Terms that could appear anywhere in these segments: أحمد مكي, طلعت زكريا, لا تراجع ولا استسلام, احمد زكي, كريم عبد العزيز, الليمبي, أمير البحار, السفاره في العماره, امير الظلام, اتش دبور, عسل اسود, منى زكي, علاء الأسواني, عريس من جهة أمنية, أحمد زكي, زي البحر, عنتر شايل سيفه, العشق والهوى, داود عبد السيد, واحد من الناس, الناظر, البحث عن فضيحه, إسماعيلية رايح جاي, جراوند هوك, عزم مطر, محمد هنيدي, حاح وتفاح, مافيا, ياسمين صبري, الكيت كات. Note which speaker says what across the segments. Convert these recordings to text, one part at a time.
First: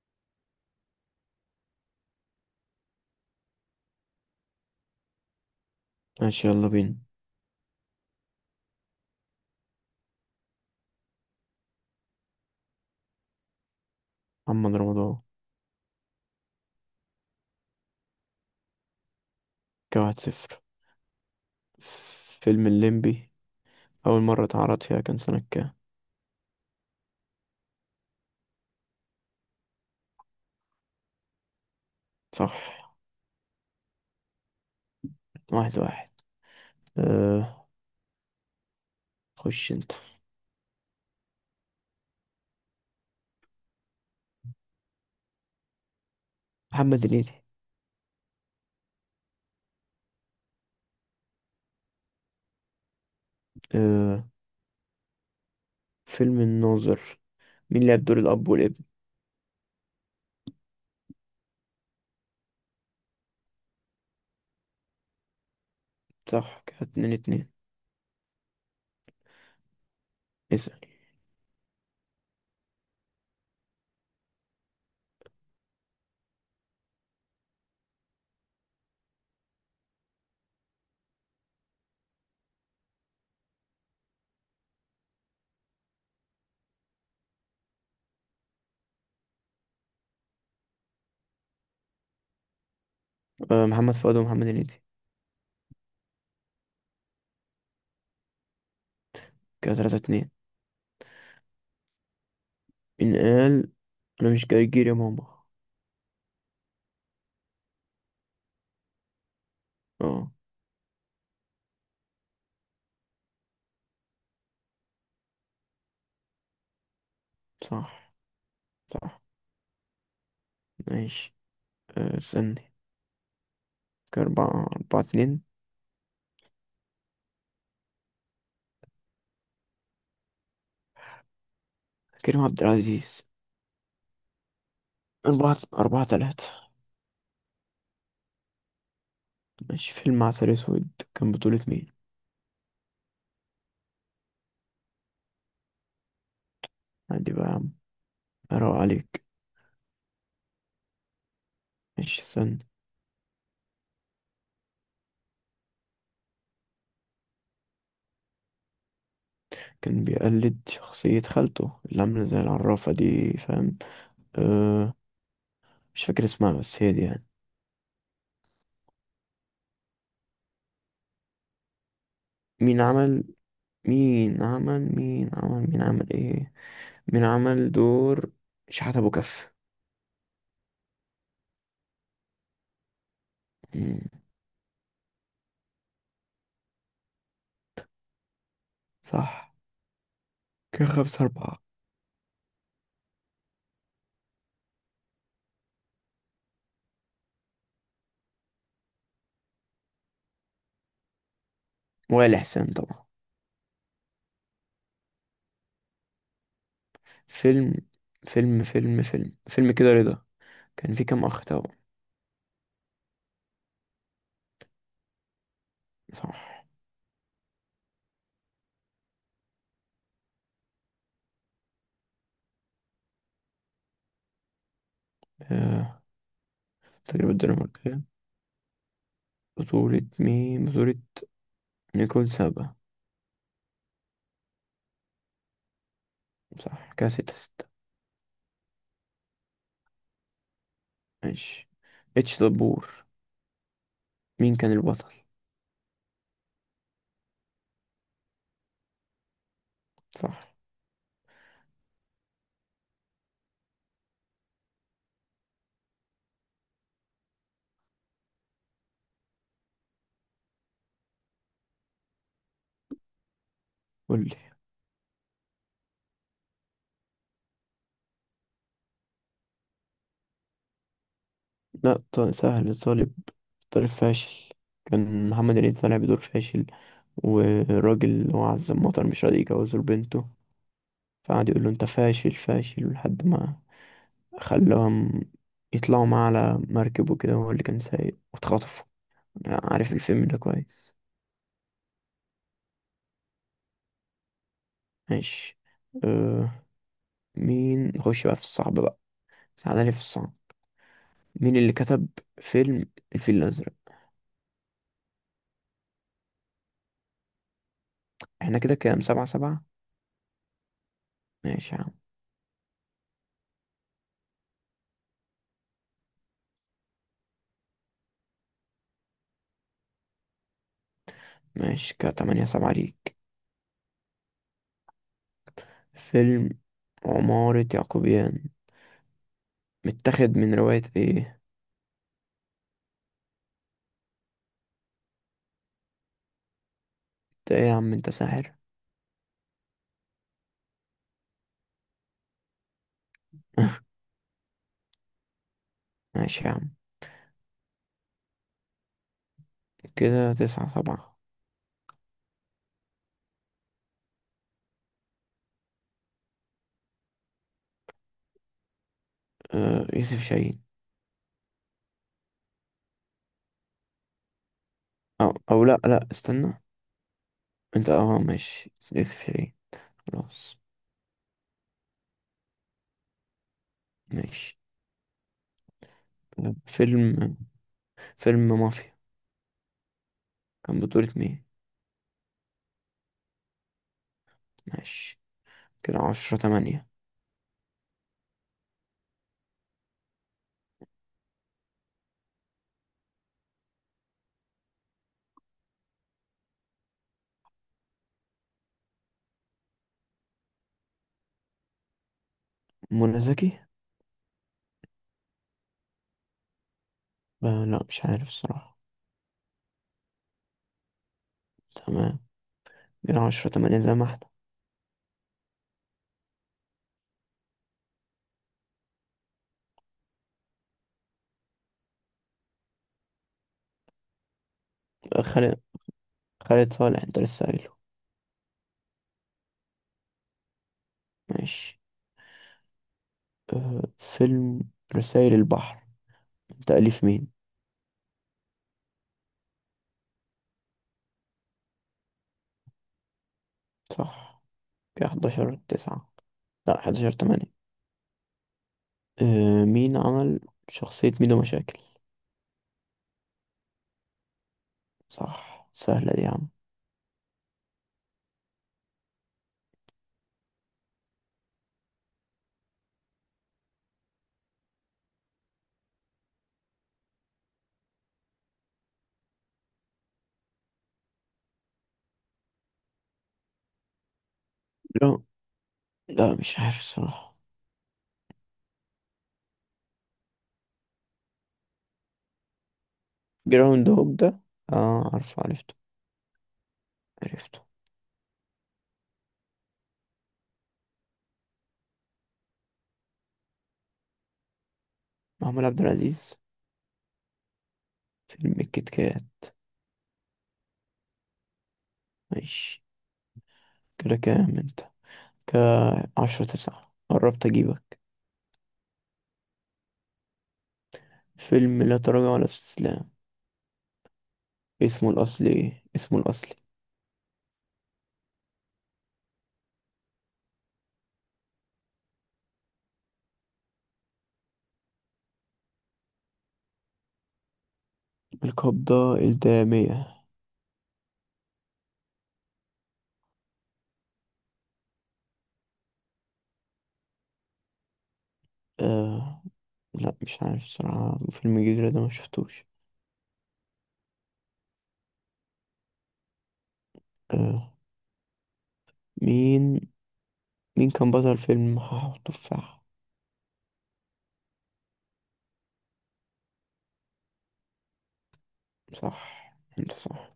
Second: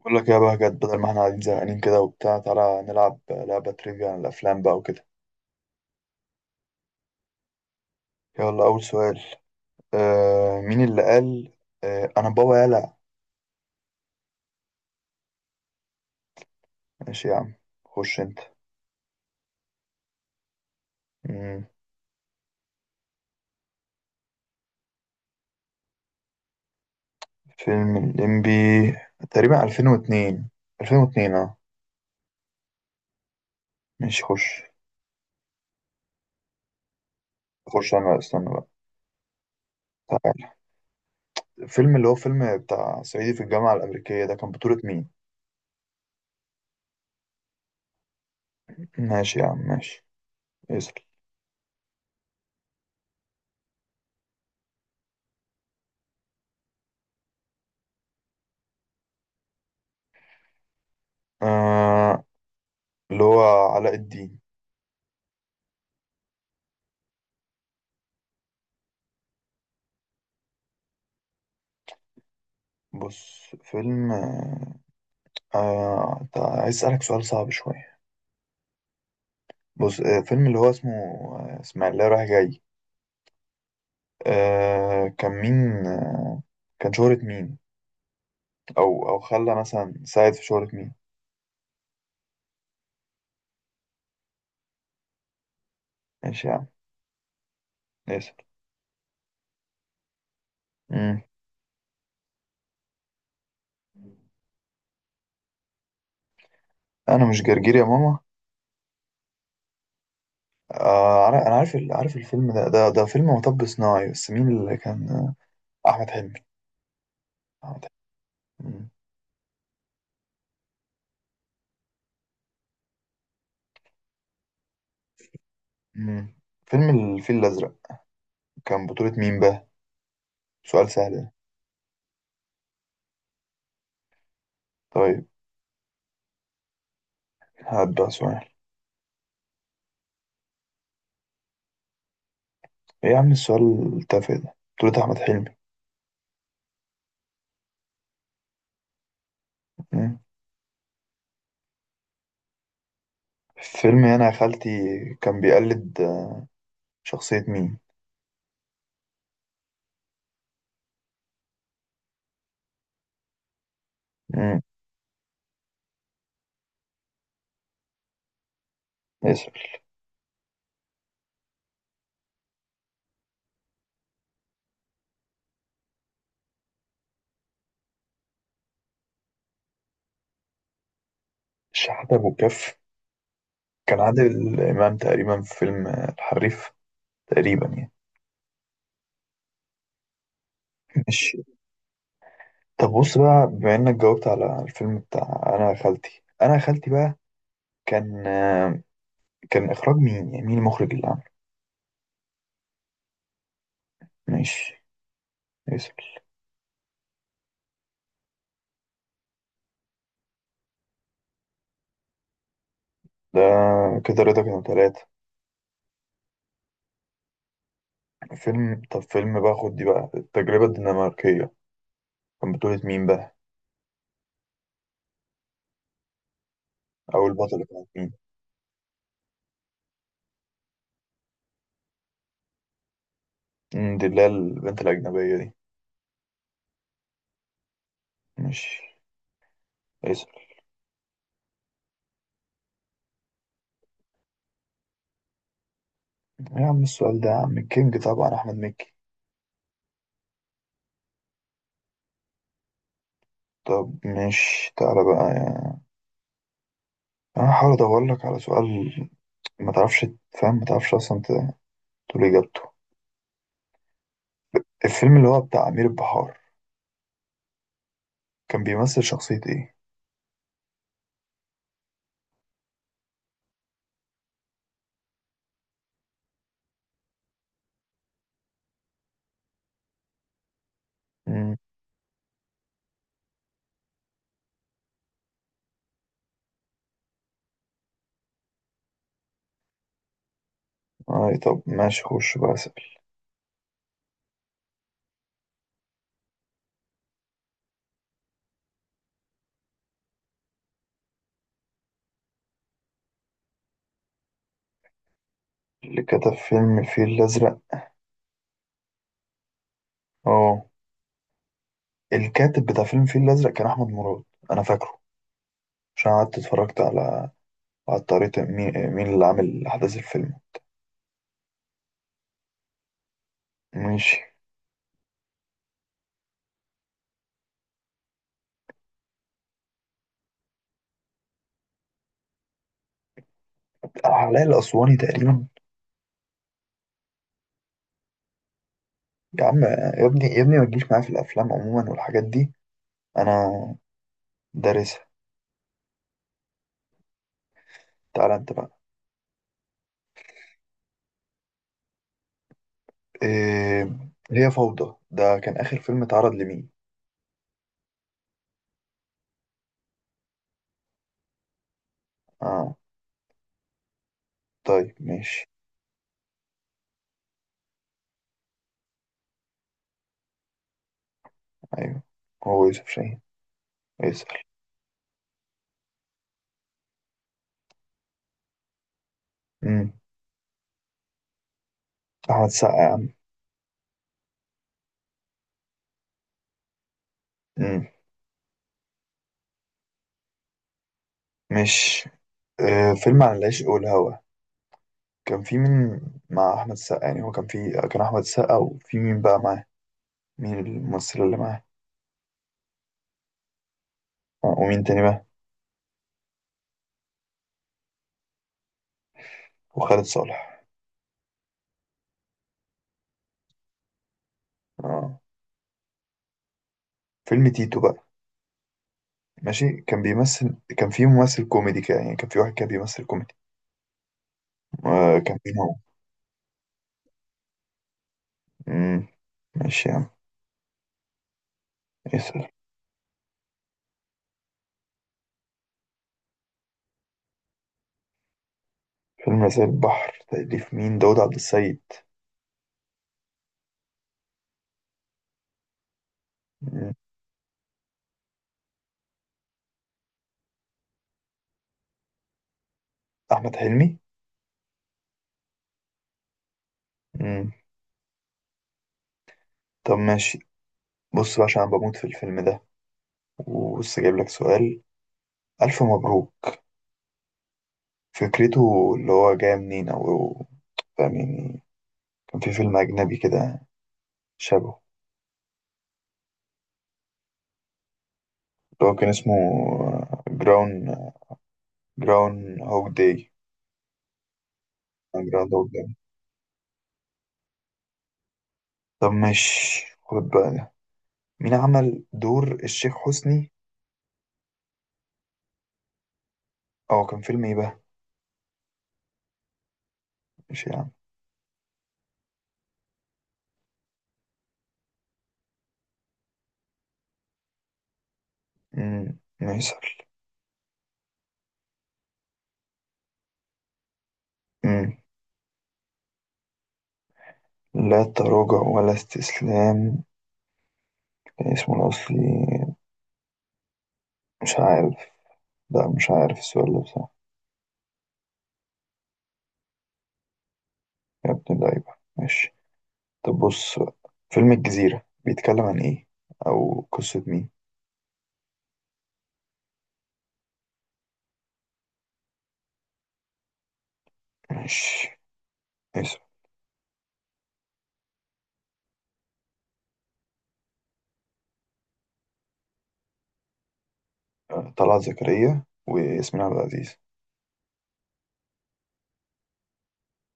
Speaker 1: بقول لك يا بهجت، بدل ما احنا قاعدين زهقانين كده وبتاع، تعالى نلعب لعبة تريفيا عن الأفلام بقى وكده.
Speaker 2: ماشي، يلا بينا.
Speaker 1: يلا أول سؤال. آه، مين اللي قال؟ آه، أنا بابا، يلا.
Speaker 2: محمد رمضان.
Speaker 1: ماشي يا عم، خش أنت.
Speaker 2: كده 1-0.
Speaker 1: مم.
Speaker 2: فيلم الليمبي، أول مرة اتعرض فيها كان سنة كام؟
Speaker 1: فيلم الليمبي تقريبا 2002. اه
Speaker 2: صح.
Speaker 1: ماشي، خش
Speaker 2: 1-1. أه.
Speaker 1: خش أنا استنى بقى.
Speaker 2: خش انت.
Speaker 1: تعالى، الفيلم اللي هو فيلم بتاع صعيدي في الجامعة الأمريكية ده، كان بطولة مين؟
Speaker 2: محمد هنيدي.
Speaker 1: ماشي يا عم، ماشي. اسأل.
Speaker 2: أه فيلم الناظر، مين لعب دور الأب والابن؟
Speaker 1: آه، اللي هو علاء الدين.
Speaker 2: صح، كده 2-2. اسأل.
Speaker 1: بص فيلم طيب، عايز أسألك سؤال صعب شوية. بص فيلم اللي هو اسمه إسماعيلية رايح جاي. كان مين كان شهرة مين؟ أو خلى مثلا ساعد في شهرة مين.
Speaker 2: محمد فؤاد ومحمد هنيدي.
Speaker 1: ماشي يا عم. اسأل.
Speaker 2: كده 3-2.
Speaker 1: مم.
Speaker 2: إن قال: أنا مش جرجير يا ماما.
Speaker 1: أنا مش جرجير يا ماما.
Speaker 2: اه.
Speaker 1: أنا عارف عارف الفيلم ده، فيلم مطب صناعي، بس مين اللي كان؟ أحمد حلمي أحمد
Speaker 2: صح،
Speaker 1: حلمي
Speaker 2: صح. ماشي. استني. كده 4-2.
Speaker 1: مم. فيلم الفيل الأزرق، كان بطولة مين بقى؟ سؤال سهل ده.
Speaker 2: كريم عبد العزيز.
Speaker 1: طيب
Speaker 2: 4-3.
Speaker 1: هات بقى سؤال.
Speaker 2: ماشي، فيلم عسل اسود، كان بطولة مين؟
Speaker 1: إيه يا عم السؤال التافه ده؟ بطولة أحمد حلمي.
Speaker 2: عندي بقى يا عم، اروق عليك.
Speaker 1: مم.
Speaker 2: ماشي، استنى.
Speaker 1: فيلم أنا يا خالتي، كان بيقلد شخصية مين؟
Speaker 2: كان بيقلد شخصية خالته اللي عاملة زي العرافة دي، فاهم؟
Speaker 1: مم.
Speaker 2: أه. مش فاكر اسمها بس هي دي يعني.
Speaker 1: ياسر.
Speaker 2: مين عمل مين عمل مين عمل مين عمل ايه مين عمل دور شحات ابو كف.
Speaker 1: الشحاتة أبو الكف
Speaker 2: مم،
Speaker 1: كان عادل إمام تقريبا في فيلم الحريف، تقريبا يعني.
Speaker 2: صح. كان خمسة
Speaker 1: ماشي.
Speaker 2: أربعة
Speaker 1: طب بص بقى، بما إنك جاوبت على الفيلم بتاع أنا يا خالتي، أنا يا خالتي بقى كان كان إخراج مين؟ يعني مين المخرج اللي عمله؟
Speaker 2: وائل حسين طبعا.
Speaker 1: ماشي. ياسر.
Speaker 2: فيلم فيلم كده رضا، كان فيه كام أخ توأم؟
Speaker 1: ده كده رضا، كانوا تلاتة.
Speaker 2: صح.
Speaker 1: فيلم، طب فيلم بقى، خد دي بقى، التجربة الدنماركية، كان بطولة مين بقى؟
Speaker 2: أه
Speaker 1: أو
Speaker 2: تجربة
Speaker 1: البطلة كانت
Speaker 2: الدنماركية.
Speaker 1: مين؟
Speaker 2: بطولة مين؟ نيكول سابا.
Speaker 1: مم، دي اللي هي البنت الأجنبية دي.
Speaker 2: صح، كده 6-6.
Speaker 1: مش، اسأل.
Speaker 2: ماشي. اتش دبور، مين كان البطل؟
Speaker 1: يا عم السؤال ده، يا عم الكينج طبعا أحمد مكي.
Speaker 2: صح.
Speaker 1: طب مش تعالى بقى يعني، أنا هحاول أدور لك على سؤال ما تعرفش، تفهم ما تعرفش أصلا تقول إجابته.
Speaker 2: قولي.
Speaker 1: الفيلم اللي هو بتاع أمير البحار، كان بيمثل شخصية إيه؟
Speaker 2: لا، سهل. طالب فاشل. كان محمد هنيدي طالع بدور فاشل، وراجل اللي هو عزم مطر مش راضي يجوزه لبنته، فقعد
Speaker 1: مم.
Speaker 2: يقول له: انت فاشل فاشل لحد ما خلاهم يطلعوا معاه على مركب، وكده هو اللي كان سايق واتخطفوا. عارف الفيلم ده كويس.
Speaker 1: آه طب ماشي، خش بقى أسأل.
Speaker 2: ماشي. أه مين نخش بقى في الصعب بقى؟ سعادة في الصعب. مين اللي كتب فيلم الفيل الأزرق؟
Speaker 1: اللي كتب فيلم الفيل الأزرق؟
Speaker 2: احنا كده كام؟ 7-7.
Speaker 1: أه،
Speaker 2: ماشي يا عم.
Speaker 1: الكاتب بتاع فيلم الفيل الأزرق كان أحمد مراد، أنا فاكره عشان قعدت اتفرجت على، الطريقة. مين اللي عامل أحداث الفيلم؟
Speaker 2: ماشي، كده 8-7 ليك.
Speaker 1: ماشي.
Speaker 2: فيلم عمارة يعقوبيان، متاخد من رواية ايه؟
Speaker 1: علاء الأسواني تقريبا.
Speaker 2: انت ايه يا عم؟ انت ساحر.
Speaker 1: يا عم يا ابني، يا ابني ما تجيش معايا في الافلام عموما والحاجات دي، انا دارسها.
Speaker 2: ماشي يا عم.
Speaker 1: تعالى انت بقى.
Speaker 2: كده 9-7.
Speaker 1: إيه، هي فوضى ده كان اخر فيلم اتعرض لمين؟
Speaker 2: أه، يوسف شاهين.
Speaker 1: اه، طيب
Speaker 2: أو,
Speaker 1: ماشي.
Speaker 2: أو لأ لأ، استنى. انت، اه، ماشي يوسف شاهين. خلاص.
Speaker 1: ايوه، هو يوسف شاهين يسأل.
Speaker 2: ماشي. فيلم فيلم مافيا،
Speaker 1: امم،
Speaker 2: كان بطولة مين؟
Speaker 1: احمد السقا يا عم.
Speaker 2: ماشي، كده 10-8.
Speaker 1: امم، مش، إيه فيلم عن العشق والهوى، كان في مين مع احمد السقا؟ يعني هو كان في، كان احمد السقا وفي مين بقى معاه، مين الممثل اللي معاه؟
Speaker 2: منى زكي.
Speaker 1: آه. ومين تاني بقى؟
Speaker 2: لا، مش عارف الصراحة.
Speaker 1: وخالد صالح.
Speaker 2: تمام، كده 10-8 زي ما احنا.
Speaker 1: اه، فيلم تيتو بقى، ماشي. كان بيمثل، كان في ممثل كوميدي كده يعني، كان في واحد كان بيمثل كوميدي،
Speaker 2: آه،
Speaker 1: كان مين
Speaker 2: خالد
Speaker 1: هو؟
Speaker 2: خالد صالح، انت لسه قايله.
Speaker 1: مم، ماشي يا عم.
Speaker 2: ماشي.
Speaker 1: اسأل.
Speaker 2: فيلم رسائل البحر، من تأليف مين؟
Speaker 1: فيلم زي البحر تأليف مين؟ داود عبد السيد.
Speaker 2: صح، كده 11-9. لا،
Speaker 1: مم،
Speaker 2: 11-8. مين عمل شخصية ميدو مشاكل؟
Speaker 1: أحمد حلمي.
Speaker 2: صح، سهلة دي يا عم.
Speaker 1: مم، طب ماشي. بص بقى، عشان أنا بموت في الفيلم ده، وبص جايب لك سؤال. ألف مبروك، فكرته اللي هو جاي منين، أو فاهم يعني، كان في فيلم أجنبي كده شبهه،
Speaker 2: جرا- لا، مش عارف الصراحة.
Speaker 1: اللي هو كان اسمه جراون جراون هوك داي،
Speaker 2: جراوند هوك ده. اه، عارفه،
Speaker 1: جراوند هوك
Speaker 2: عرفته.
Speaker 1: داي.
Speaker 2: عرفته.
Speaker 1: طب ماشي، خد بقى. مين عمل دور الشيخ حسني؟
Speaker 2: محمود عبد العزيز.
Speaker 1: اه، كان فيلم ايه بقى؟
Speaker 2: فيلم الكيت كات.
Speaker 1: مش يعني،
Speaker 2: ماشي، كده كام انت؟ كعشرة تسعة، قربت اجيبك.
Speaker 1: امم، ميسر.
Speaker 2: فيلم لا تراجع ولا استسلام،
Speaker 1: امم،
Speaker 2: اسمه الأصلي إيه؟ اسمه الأصلي.
Speaker 1: لا تراجع ولا استسلام، كان اسمه الأصلي، مش عارف، لا مش عارف السؤال ده بصراحة.
Speaker 2: القبضة الدامية.
Speaker 1: يا ابن اللعيبة، ماشي. طب بص بقى. فيلم الجزيرة بيتكلم عن ايه، أو قصة مين؟
Speaker 2: آه لا، مش عارف الصراحة. فيلم الجزيرة ده ما شفتوش.
Speaker 1: ماشي. اسم،
Speaker 2: آه مين مين كان بطل فيلم حاح وتفاح؟
Speaker 1: طلعت زكريا وياسمين عبد العزيز.
Speaker 2: صح انت صح.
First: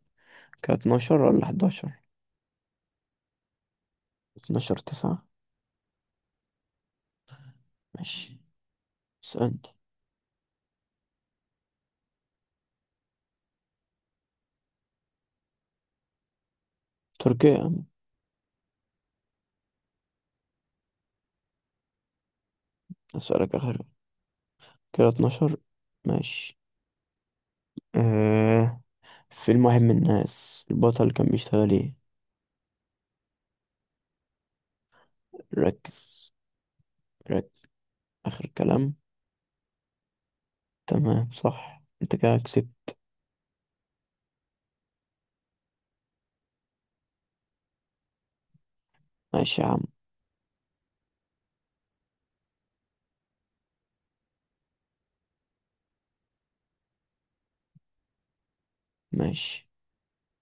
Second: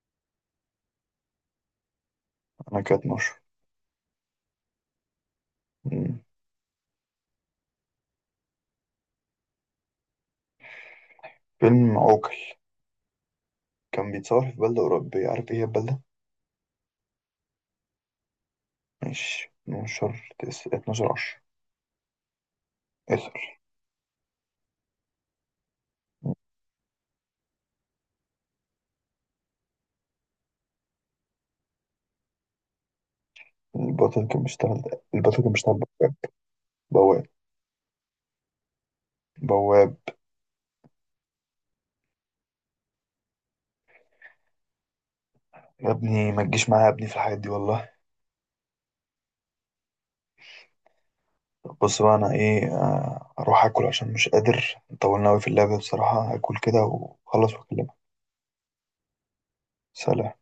Speaker 2: كانت 12 ولا 11،
Speaker 1: أنا كانت نشر.
Speaker 2: 12-9.
Speaker 1: أمم.
Speaker 2: ماشي، اسألني.
Speaker 1: فيلم عوكل كان بيتصور في بلدة أوروبية، عارف ايه هي البلدة؟
Speaker 2: تركيا.
Speaker 1: ماشي 12 12 10. اسأل.
Speaker 2: أسألك آخر كده، 12. ماشي. آه فيلم واحد من الناس، البطل كان بيشتغل ايه؟
Speaker 1: البطل كان بيشتغل، بواب.
Speaker 2: ركز،
Speaker 1: بواب.
Speaker 2: ركز، آخر كلام.
Speaker 1: بواب.
Speaker 2: تمام، صح انت، كده كسبت.
Speaker 1: يا ابني ما تجيش معايا يا ابني في الحاجات دي والله.
Speaker 2: ماشي يا عم،
Speaker 1: بص بقى، انا ايه، اروح اكل عشان مش قادر، طولنا اوي في اللعبة بصراحة. هاكل كده واخلص واكلمك.
Speaker 2: ماشي.
Speaker 1: سلام.